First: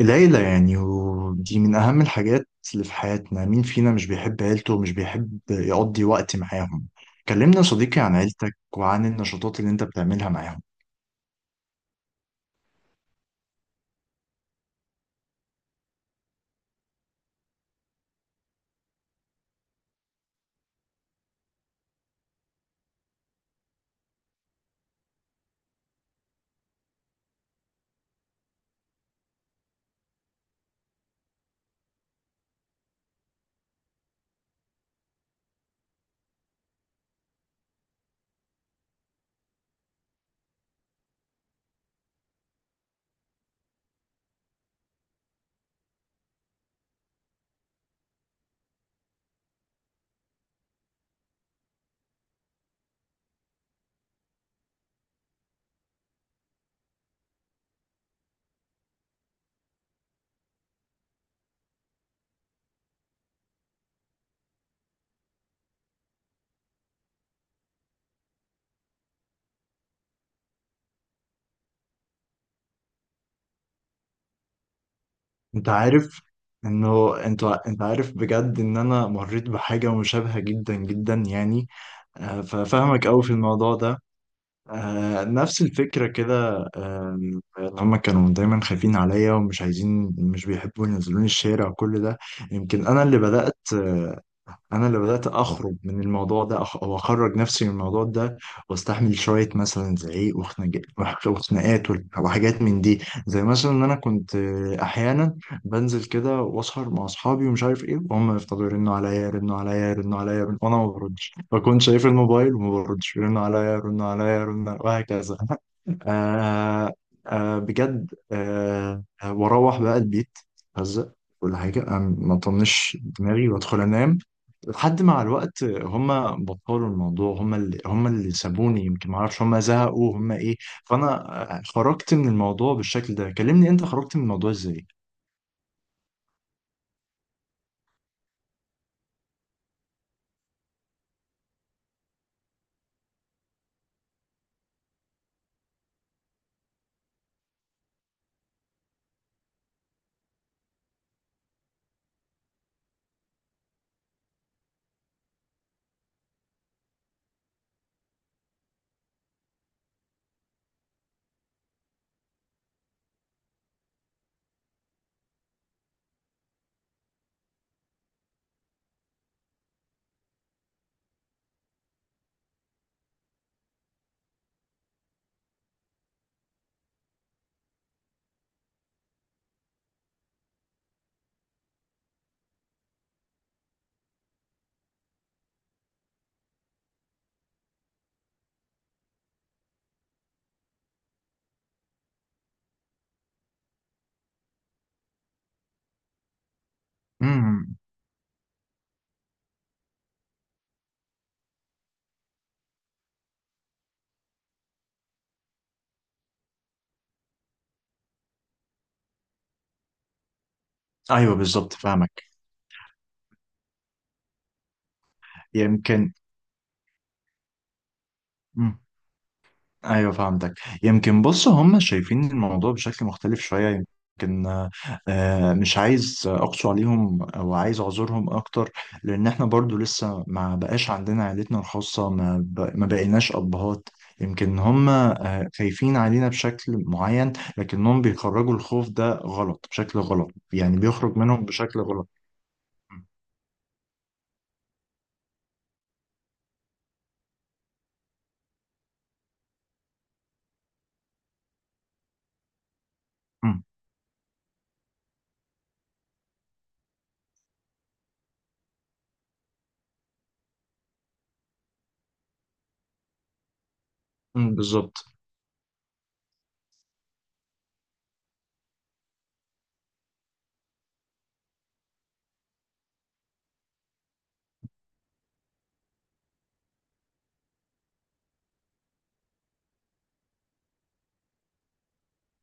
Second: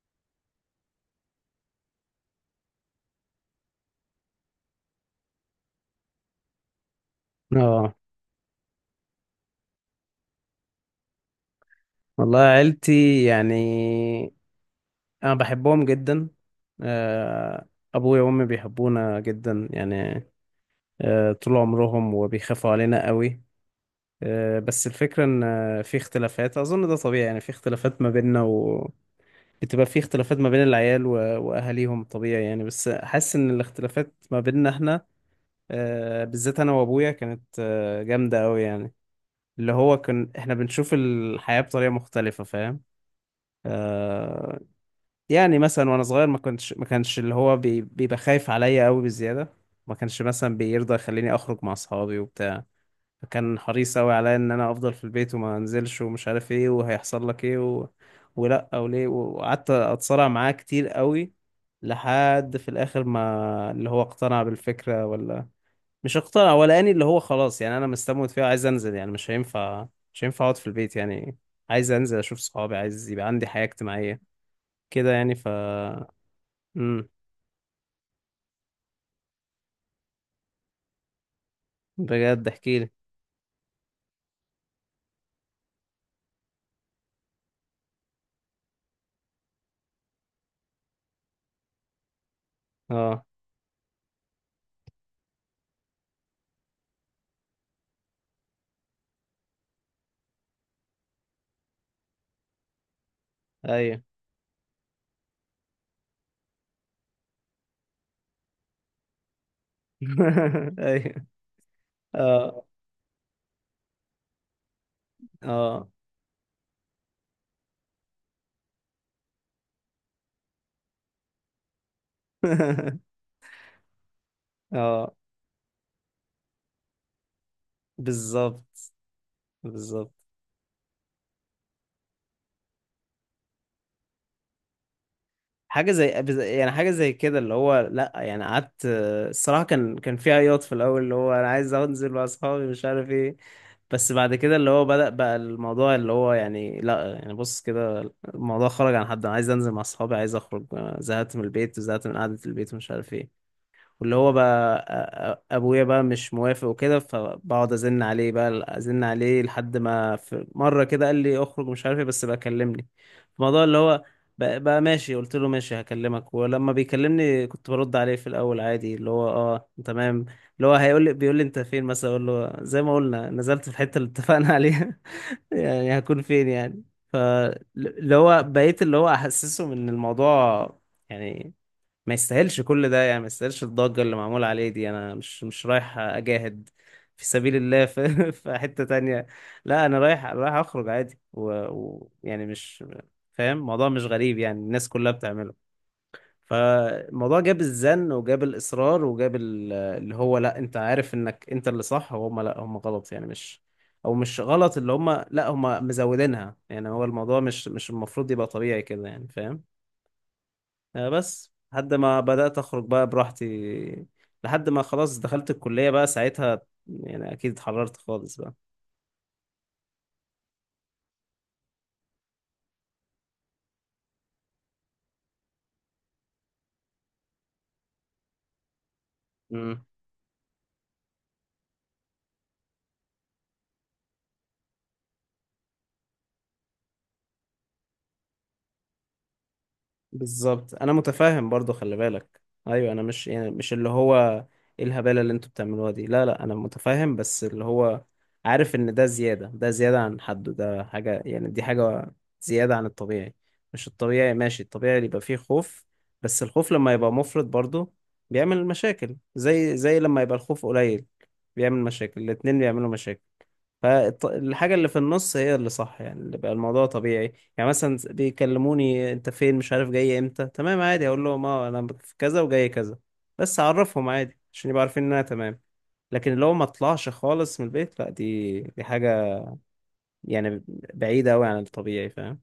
العيلة يعني ودي من أهم الحاجات اللي في حياتنا. مين فينا مش بيحب عيلته ومش بيحب يقضي وقت معاهم؟ كلمنا يا اه. صديقي عن عيلتك وعن النشاطات اللي أنت بتعملها معاهم. والله عيلتي يعني انا بحبهم جدا. آه، ابويا وامي بيحبونا جدا يعني. طول عمرهم وبيخافوا علينا قوي. بس الفكرة ان في اختلافات، اظن ده طبيعي يعني، في اختلافات ما بيننا و بتبقى في اختلافات ما بين العيال واهاليهم، طبيعي يعني، بس حاسس ان الاختلافات ما بيننا احنا، بالذات انا وابويا، كانت جامدة قوي يعني، اللي هو كان احنا بنشوف الحياة بطريقة مختلفة، فاهم. آه، يعني مثلا وانا صغير ما كانش اللي هو بيبقى خايف عليا قوي بزياده. ما كانش مثلا بيرضى يخليني اخرج مع اصحابي وبتاع، فكان حريص قوي عليا ان انا افضل في البيت وما انزلش ومش عارف ايه وهيحصل لك ايه ولا او ليه، وقعدت اتصارع معاه كتير قوي لحد في الاخر ما اللي هو اقتنع بالفكره، ولا مش اقتنع، ولا اني اللي هو خلاص، يعني انا مستموت فيها عايز انزل، يعني مش هينفع اقعد في البيت يعني، عايز انزل اشوف صحابي، عايز يبقى عندي حياه اجتماعيه كده يعني أنت عارف امم إنه أنت عارف بجد إن أنا مريت بحاجة مشابهة جدا جدا يعني. بجد احكي لي. ففاهمك أوي في الموضوع ده. نفس الفكرة كده. إن هما كانوا دايما خايفين عليا ومش عايزين، مش بيحبوا ينزلوني الشارع وكل ده. يمكن أنا اللي اه. بدأت انا اللي بدات اخرج من الموضوع ده، أخ- او اخرج نفسي من الموضوع ده واستحمل شويه مثلا زعيق وخناقات وحاجات من دي، زي مثلا ان انا ايوه. كنت احيانا بنزل كده واسهر مع اصحابي ومش عارف ايه، وهم يفضلوا يرنوا عليا يرنوا عليا يرنوا عليا وانا ما ايوه. بردش، بكون شايف الموبايل اه. وما بردش، يرنوا عليا يرنوا عليا يرنوا عليا وهكذا. اه. آه بجد واروح بقى البيت هزق ولا حاجه، ما اطنش دماغي وادخل انام، لحد اه. مع الوقت هم بطلوا الموضوع، هم اللي بالظبط. سابوني، يمكن ما اعرفش هم بالظبط. زهقوا هم ايه. فانا خرجت من الموضوع بالشكل ده. كلمني انت خرجت من الموضوع ازاي؟ يعني حاجه زي كده اللي هو، لا يعني، قعدت الصراحه، كان في عياط في الاول اللي هو انا عايز انزل مع اصحابي مش عارف ايه، بس بعد كده اللي هو بدأ بقى الموضوع اللي هو يعني، لا يعني، بص كده الموضوع خرج عن حد انا عايز انزل مع اصحابي عايز اخرج، أنا زهقت من البيت وزهقت من قعده البيت ومش عارف ايه، واللي هو بقى ابويا بقى مش موافق وكده، فبقعد ازن عليه بقى ازن عليه لحد ما في مره كده قال لي اخرج مش عارف ايه، بس بقى كلمني في الموضوع اللي هو بقى ماشي. قلت له ماشي هكلمك، ولما بيكلمني كنت برد عليه في الاول عادي اللي هو اه تمام، اللي هو هيقول لي بيقول لي انت فين مثلا، اقول له زي ما قلنا نزلت في الحته اللي اتفقنا عليها. يعني هكون فين يعني. فاللي هو بقيت اللي هو احسسه ان الموضوع يعني ما يستاهلش كل ده، يعني ما يستاهلش الضجة اللي معمولة عليه دي، انا مش رايح اجاهد في سبيل الله في, في حتة تانية. لا انا رايح رايح اخرج عادي، ويعني يعني مش فاهم، الموضوع مش غريب يعني، الناس كلها بتعمله. فالموضوع جاب امم. الزن وجاب الإصرار وجاب اللي هو لا انت عارف انك انت اللي صح وهم لا هم غلط يعني، مش او مش غلط، اللي هم لا هم مزودينها يعني، هو الموضوع مش المفروض يبقى طبيعي كده يعني، فاهم. ايوه، بس بالظبط، لحد ما فاهمك. بدأت أخرج بقى براحتي، لحد ما خلاص دخلت الكلية بقى يمكن. ساعتها، يعني أكيد اتحررت خالص. ايوه، فهمتك. يمكن بص، هم شايفين الموضوع بشكل مختلف شويه. يمكن مش عايز اقسو عليهم، او عايز اعذرهم اكتر، لان احنا برضو بقى لسه ما بقاش عندنا عيلتنا الخاصه، ما بقيناش ابهات. يمكن هم خايفين علينا بشكل معين، لكنهم بيخرجوا الخوف ده غلط، بشكل غلط، بالظبط، يعني انا بيخرج منهم متفاهم برضو بشكل خلي غلط. بالك. ايوه، م- انا مش يعني، مش اللي هو ايه الهبالة اللي انتوا بتعملوها دي، لا لا انا متفاهم، بس اللي هو عارف ان ده زيادة، ده زيادة عن حده، ده حاجة يعني، دي حاجة زيادة عن الطبيعي، م- مش الطبيعي ماشي، الطبيعي اللي يبقى فيه خوف، بس الخوف لما يبقى مفرط برضو بيعمل مشاكل، زي لما يبقى الخوف قليل بيعمل مشاكل، الاتنين بيعملوا مشاكل. م، فالحاجة اللي في بالظبط. النص هي اللي صح يعني، اللي بقى الموضوع طبيعي يعني، مثلا بيكلموني انت فين، مش عارف جاي امتى، تمام عادي اقول لهم اه انا في كذا وجاي كذا، بس اعرفهم عادي عشان يبقوا عارفين ان انا تمام، لكن اللي هو ما اطلعش خالص من البيت، لا دي حاجة يعني بعيدة قوي عن الطبيعي، فاهم.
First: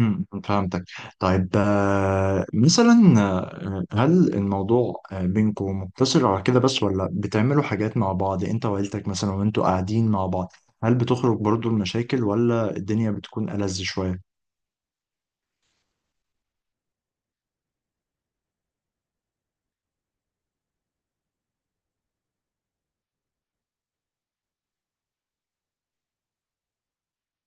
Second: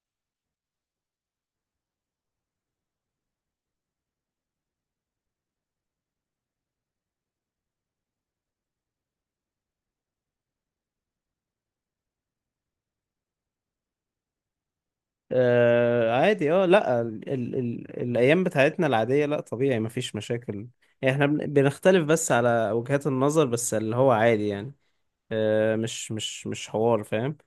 امم. فهمتك. طيب، مثلا، هل الموضوع بينكم مقتصر على كده بس، ولا بتعملوا حاجات مع بعض انت وعيلتك، مثلا وانتوا قاعدين مع بعض؟ هل بتخرج برضو المشاكل، ولا الدنيا بتكون ألذ شوية؟ آه عادي، اه، لا، ال ال ال الايام بتاعتنا العادية لا طبيعي مفيش مشاكل يعني، احنا بنختلف بس على وجهات النظر، بس اللي هو عادي يعني، مش حوار، فاهم.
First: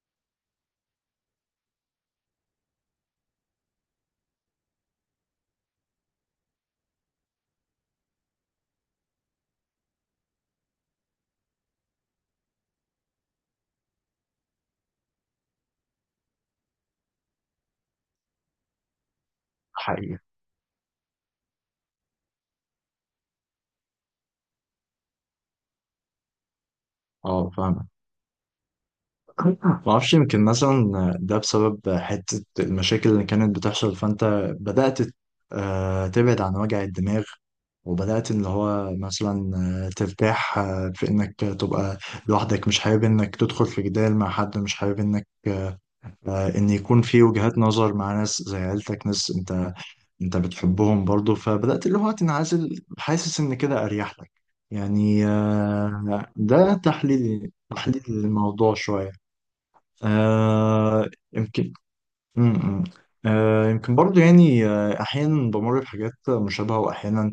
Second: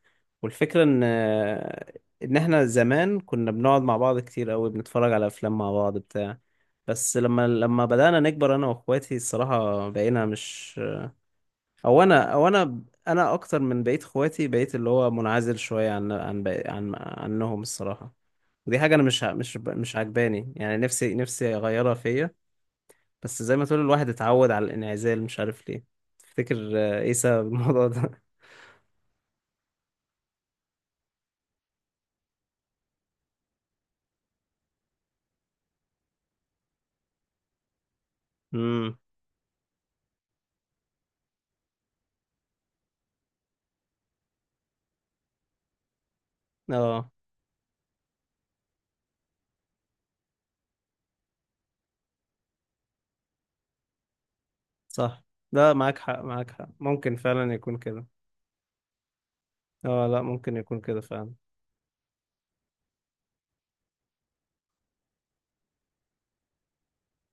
والفكرة ان ان احنا زمان كنا بنقعد مع بعض كتير قوي، بنتفرج على افلام مع بعض بتاع، بس لما بدأنا نكبر انا واخواتي الصراحة بقينا مش او انا او انا انا اكتر من بقية اخواتي بقيت اللي هو منعزل شوية عن عن بقي- عن عنهم الصراحة. ودي حاجة انا مش ع- مش ب- مش حقيقة. عجباني يعني، نفسي نفسي اغيرها فيا، بس زي ما تقول الواحد اتعود على الانعزال، مش عارف ليه. تفتكر ايه سبب اه، فاهمك. الموضوع ده؟ ما اعرفش، يمكن مثلا ده بسبب حتة المشاكل اللي كانت بتحصل، فانت بدأت تبعد عن وجع الدماغ، وبدأت اللي هو مثلا ترتاح في انك تبقى لوحدك، مش حابب انك تدخل في جدال مع حد، مش حابب انك ان يكون اه. في وجهات نظر مع ناس زي عيلتك، ناس انت بتحبهم برضو، فبدأت اللي هو تنعزل، حاسس ان كده اريح لك. صح. يعني لا معاك حق، معاك حق، ده ممكن تحليلي، فعلا يكون تحليل كده. الموضوع شوية. اه لا، ممكن يكون كده فعلا. يمكن. م- م. يمكن برضو يعني، أحيانا بمر بحاجات مشابهة، وأحيانا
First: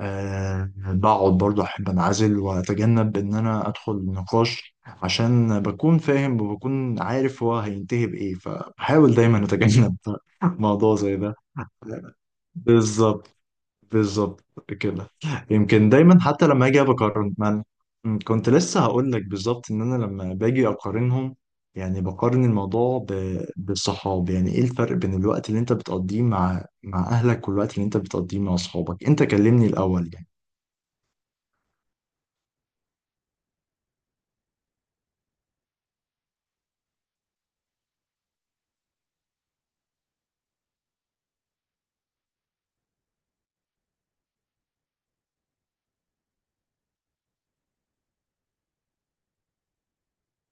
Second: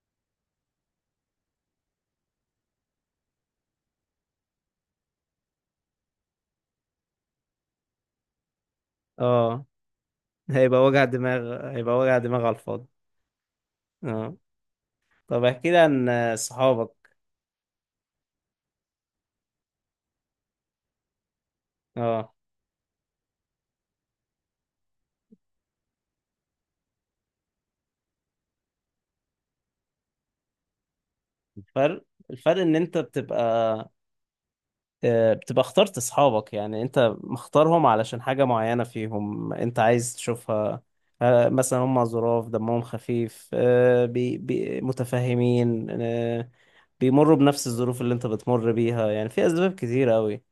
بقعد برضو، أحب أنعزل وأتجنب إن أنا أدخل نقاش، عشان بكون فاهم وبكون عارف هو هينتهي بإيه، فبحاول دايما اه، أتجنب هيبقى موضوع وجع زي ده. دماغ، هيبقى وجع دماغ على الفاضي. بالظبط. اه. بالظبط كده. طب احكي لي يمكن عن دايما حتى لما اجي صحابك. بقارن، ما أنا- م، كنت لسه هقول لك بالظبط، ان انا لما باجي اقارنهم، يعني اه، بقارن الموضوع بالصحاب، يعني ايه الفرق بين الوقت اللي انت بتقضيه مع اهلك، والوقت اللي انت بتقضيه مع اصحابك؟ انت كلمني الاول يعني. الفرق، الفرق ان انت بتبقى بتبقى اخترت صحابك، يعني انت مختارهم علشان حاجة معينة فيهم انت عايز تشوفها، مثلا هم ظراف دمهم خفيف، بي بي متفهمين، بيمروا بنفس الظروف اللي انت بتمر بيها، يعني في اسباب كتيرة قوي،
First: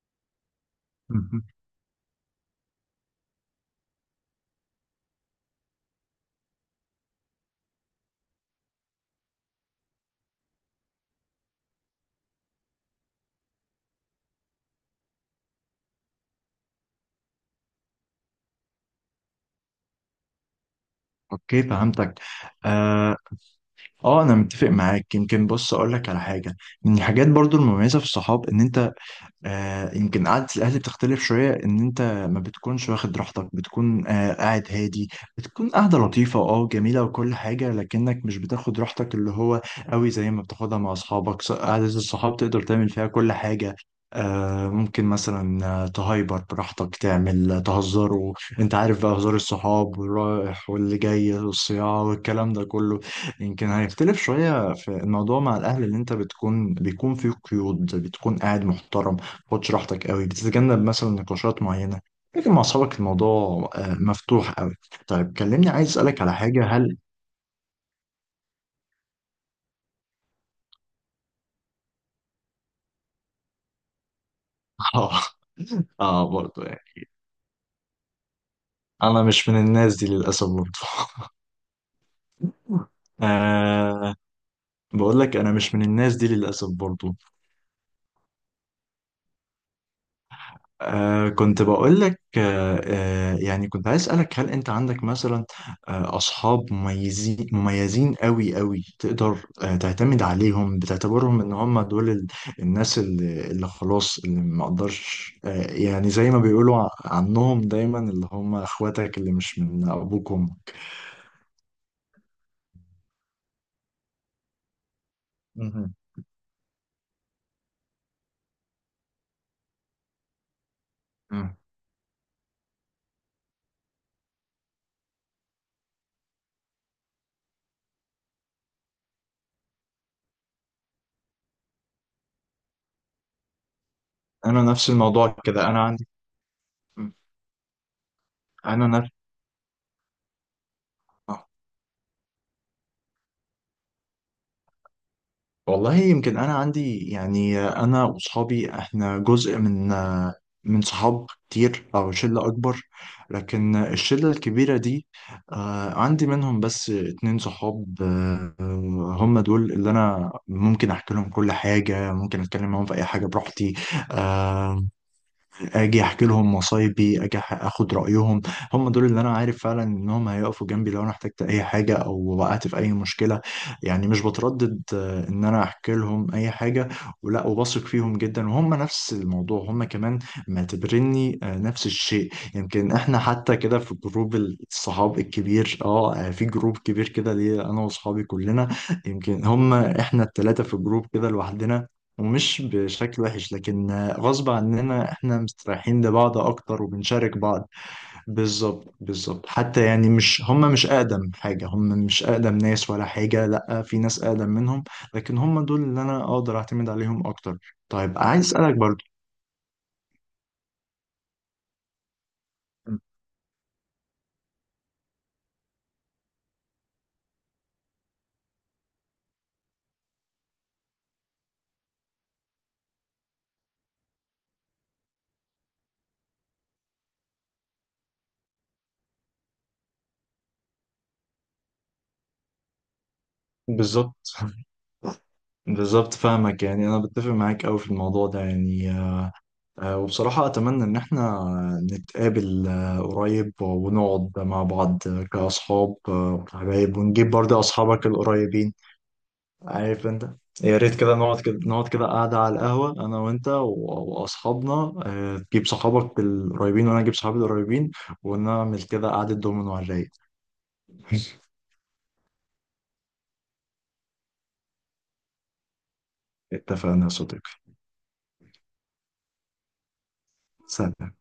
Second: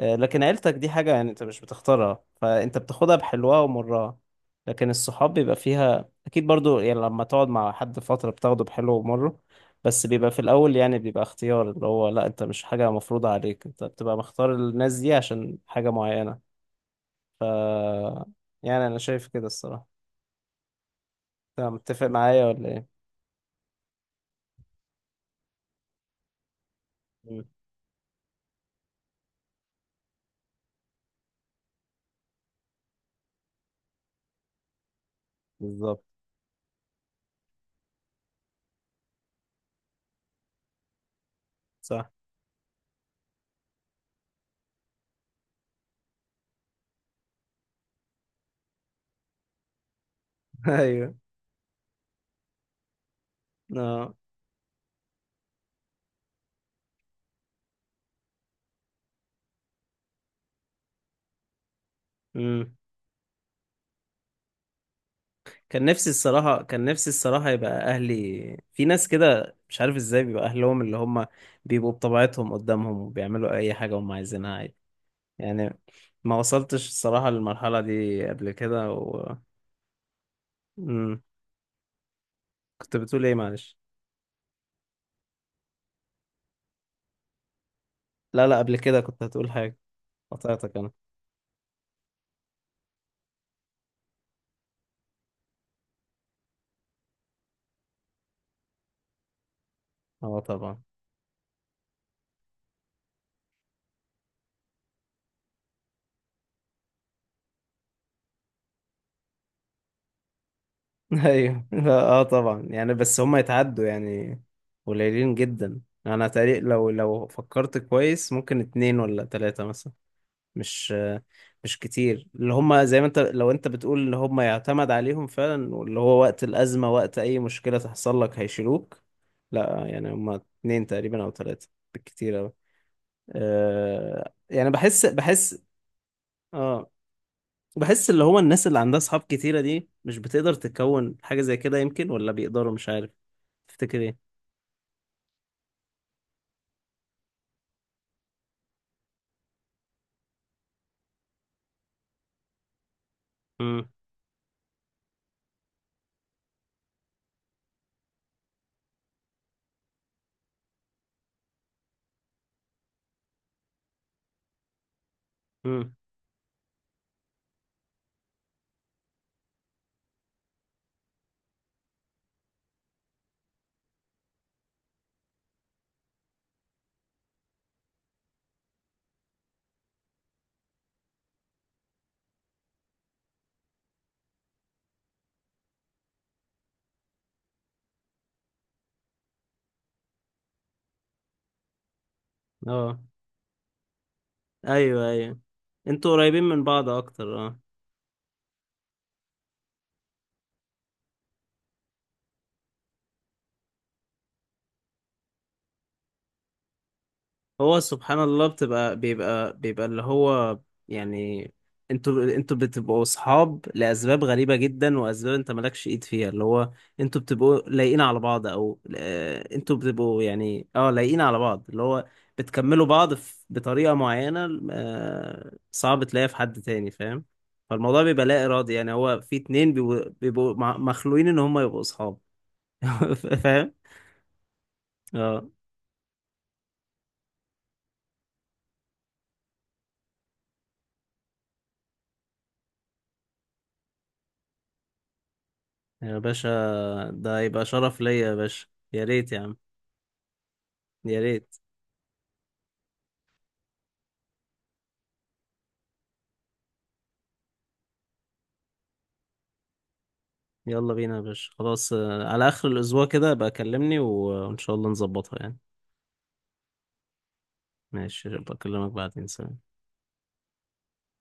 لكن عيلتك دي حاجة يعني انت مهم. مش بتختارها، فانت بتاخدها بحلوها ومرها، لكن الصحاب بيبقى فيها اكيد برضو، يعني لما تقعد مع حد فترة بتاخده بحلو ومره، بس بيبقى في الاول يعني، بيبقى اختيار، اللي هو لا، انت مش حاجة مفروضة عليك، انت بتبقى مختار الناس دي عشان حاجة معينة، يعني انا شايف كده الصراحة. انت اوكي، متفق فهمتك. معايا ولا ايه؟ اه انا متفق معاك، يمكن بص اقول لك على حاجه. من الحاجات مم. برضو المميزه في الصحاب ان انت، يمكن قعدة الأهل بتختلف شوية، إن أنت ما بتكونش واخد راحتك، بتكون قاعد هادي، بتكون قاعدة بالظبط. لطيفة أه جميلة وكل حاجة، لكنك مش بتاخد راحتك اللي هو قوي زي ما بتاخدها مع أصحابك. قعدة صح. الصحاب تقدر تعمل فيها كل حاجة، ممكن مثلا تهايبر براحتك، تعمل تهزر، وانت عارف بقى هزار الصحاب، والرايح واللي ايوه. جاي والصياعة والكلام ده كله. يمكن اه. هيختلف شوية في الموضوع مع الأهل، اللي انت بتكون بيكون فيه قيود، بتكون قاعد محترم، خدش راحتك قوي، بتتجنب مثلا نقاشات معينة، لكن مع مم. أصحابك الموضوع مفتوح قوي. طيب كلمني، كان عايز نفسي أسألك على الصراحة، حاجة، كان نفسي الصراحة يبقى أهلي، في ناس كده مش عارف ازاي بيبقى أهلهم، اللي هم بيبقوا بطبيعتهم قدامهم وبيعملوا أي حاجة هم عايزينها عادي آه يعني، ما برضه وصلتش يعني، الصراحة للمرحلة دي قبل كده أنا مش من الناس دي للأسف برضه. مم. كنت بتقول ايه معلش؟ آه بقول لك، أنا مش من الناس دي للأسف برضه. لا لا، قبل كده كنت هتقول حاجة، قطعتك أنا. كنت بقول لك، يعني كنت عايز أسألك، هل أنت عندك مثلا أصحاب مميزين مميزين قوي قوي، تقدر تعتمد اه عليهم، طبعا. بتعتبرهم إن هم دول الناس اللي خلاص، اللي ما أقدرش يعني، زي ما بيقولوا عنهم دايما، اللي هم إخواتك اللي مش من أبوك وأمك. ايوه لا، اه طبعا يعني، بس هم يتعدوا يعني، قليلين جدا. مهم. أنا تقريبا لو فكرت كويس ممكن اتنين ولا تلاتة مثلا، مش مم. مش كتير اللي هم زي ما انت لو انت بتقول اللي هم يعتمد عليهم فعلا، واللي هو وقت الأزمة وقت أي مشكلة تحصل لك هيشيلوك، لا يعني هم اتنين تقريبا أو تلاتة، بالكتير أوي. أه أنا يعني نفس بحس الموضوع بحس كده، أنا عندي. اه، مم. بحس اللي هو الناس اللي أنا عندها نفس. أصحاب كتيرة دي مش بتقدر تكون حاجة آه. زي كده يمكن، ولا بيقدروا مش عارف. تفتكر ايه؟ والله يمكن، انا عندي يعني، انا واصحابي احنا جزء من صحاب كتير، او شله اكبر، لكن امم الشله الكبيره دي عندي منهم بس اتنين صحاب، هم دول اللي انا ممكن احكي لهم كل حاجه، ممكن اتكلم معاهم في اي حاجه براحتي، آه، امم. اجي احكي لهم مصايبي، اجي اخد رايهم. هم دول اللي انا عارف فعلا انهم هيقفوا جنبي لو انا احتجت اي حاجه، او وقعت في اي مشكله، يعني مش بتردد ان انا احكي لهم اي حاجه ولا، وبثق فيهم جدا، وهم نفس الموضوع، هم كمان معتبريني نفس الشيء. يمكن احنا حتى كده في جروب الصحاب الكبير، اه في جروب كبير كده ليه، انا واصحابي كلنا، يمكن هم احنا الثلاثه في جروب كده لوحدنا، ومش اه. بشكل وحش، لكن غصب ايوه، عننا ايوه، احنا مستريحين انتوا لبعض قريبين من اكتر، بعض اكتر وبنشارك آه. بعض. بالظبط بالظبط، حتى يعني، مش هم مش اقدم حاجة، هم مش اقدم ناس ولا حاجة، لا في ناس اقدم منهم، لكن هم دول اللي انا اقدر اعتمد عليهم اكتر. هو سبحان طيب عايز الله، اسألك بتبقى برضو. بيبقى بيبقى اللي هو يعني، انتوا بتبقوا اصحاب لاسباب غريبه جدا، واسباب انت مالكش ايد فيها اللي هو، انتوا بتبقوا لايقين على بعض، او انتوا بتبقوا يعني اه لايقين على بعض، اللي هو بتكملوا بعض بطريقه معينه، صعب تلاقيها في حد تاني، فاهم. فالموضوع بيبقى لا ارادي يعني، هو في اتنين بيبقوا بيبقوا مخلوقين ان هم يبقوا اصحاب. فاهم. بالظبط اه. بالظبط فاهمك، يعني انا بتفق معاك قوي في الموضوع ده، يعني وبصراحة أتمنى إن إحنا نتقابل قريب، ونقعد مع بعض كأصحاب يا باشا، وحبايب، ونجيب ده برضه هيبقى شرف أصحابك ليا يا باشا، القريبين. يا ريت يا عم، عارف أنت، يا ريت كده يا نقعد، ريت. كده نقعد، كده قاعدة على القهوة أنا وأنت وأصحابنا، تجيب صحابك القريبين، وأنا أجيب صحابي القريبين، ونعمل كده قعدة دومينو على الرايق. يلا بينا يا باشا خلاص، على آخر الأسبوع كده بقى كلمني وإن شاء الله نظبطها يعني. اتفقنا يا صديقي. ماشي بكلمك بعدين، سلام. سلام.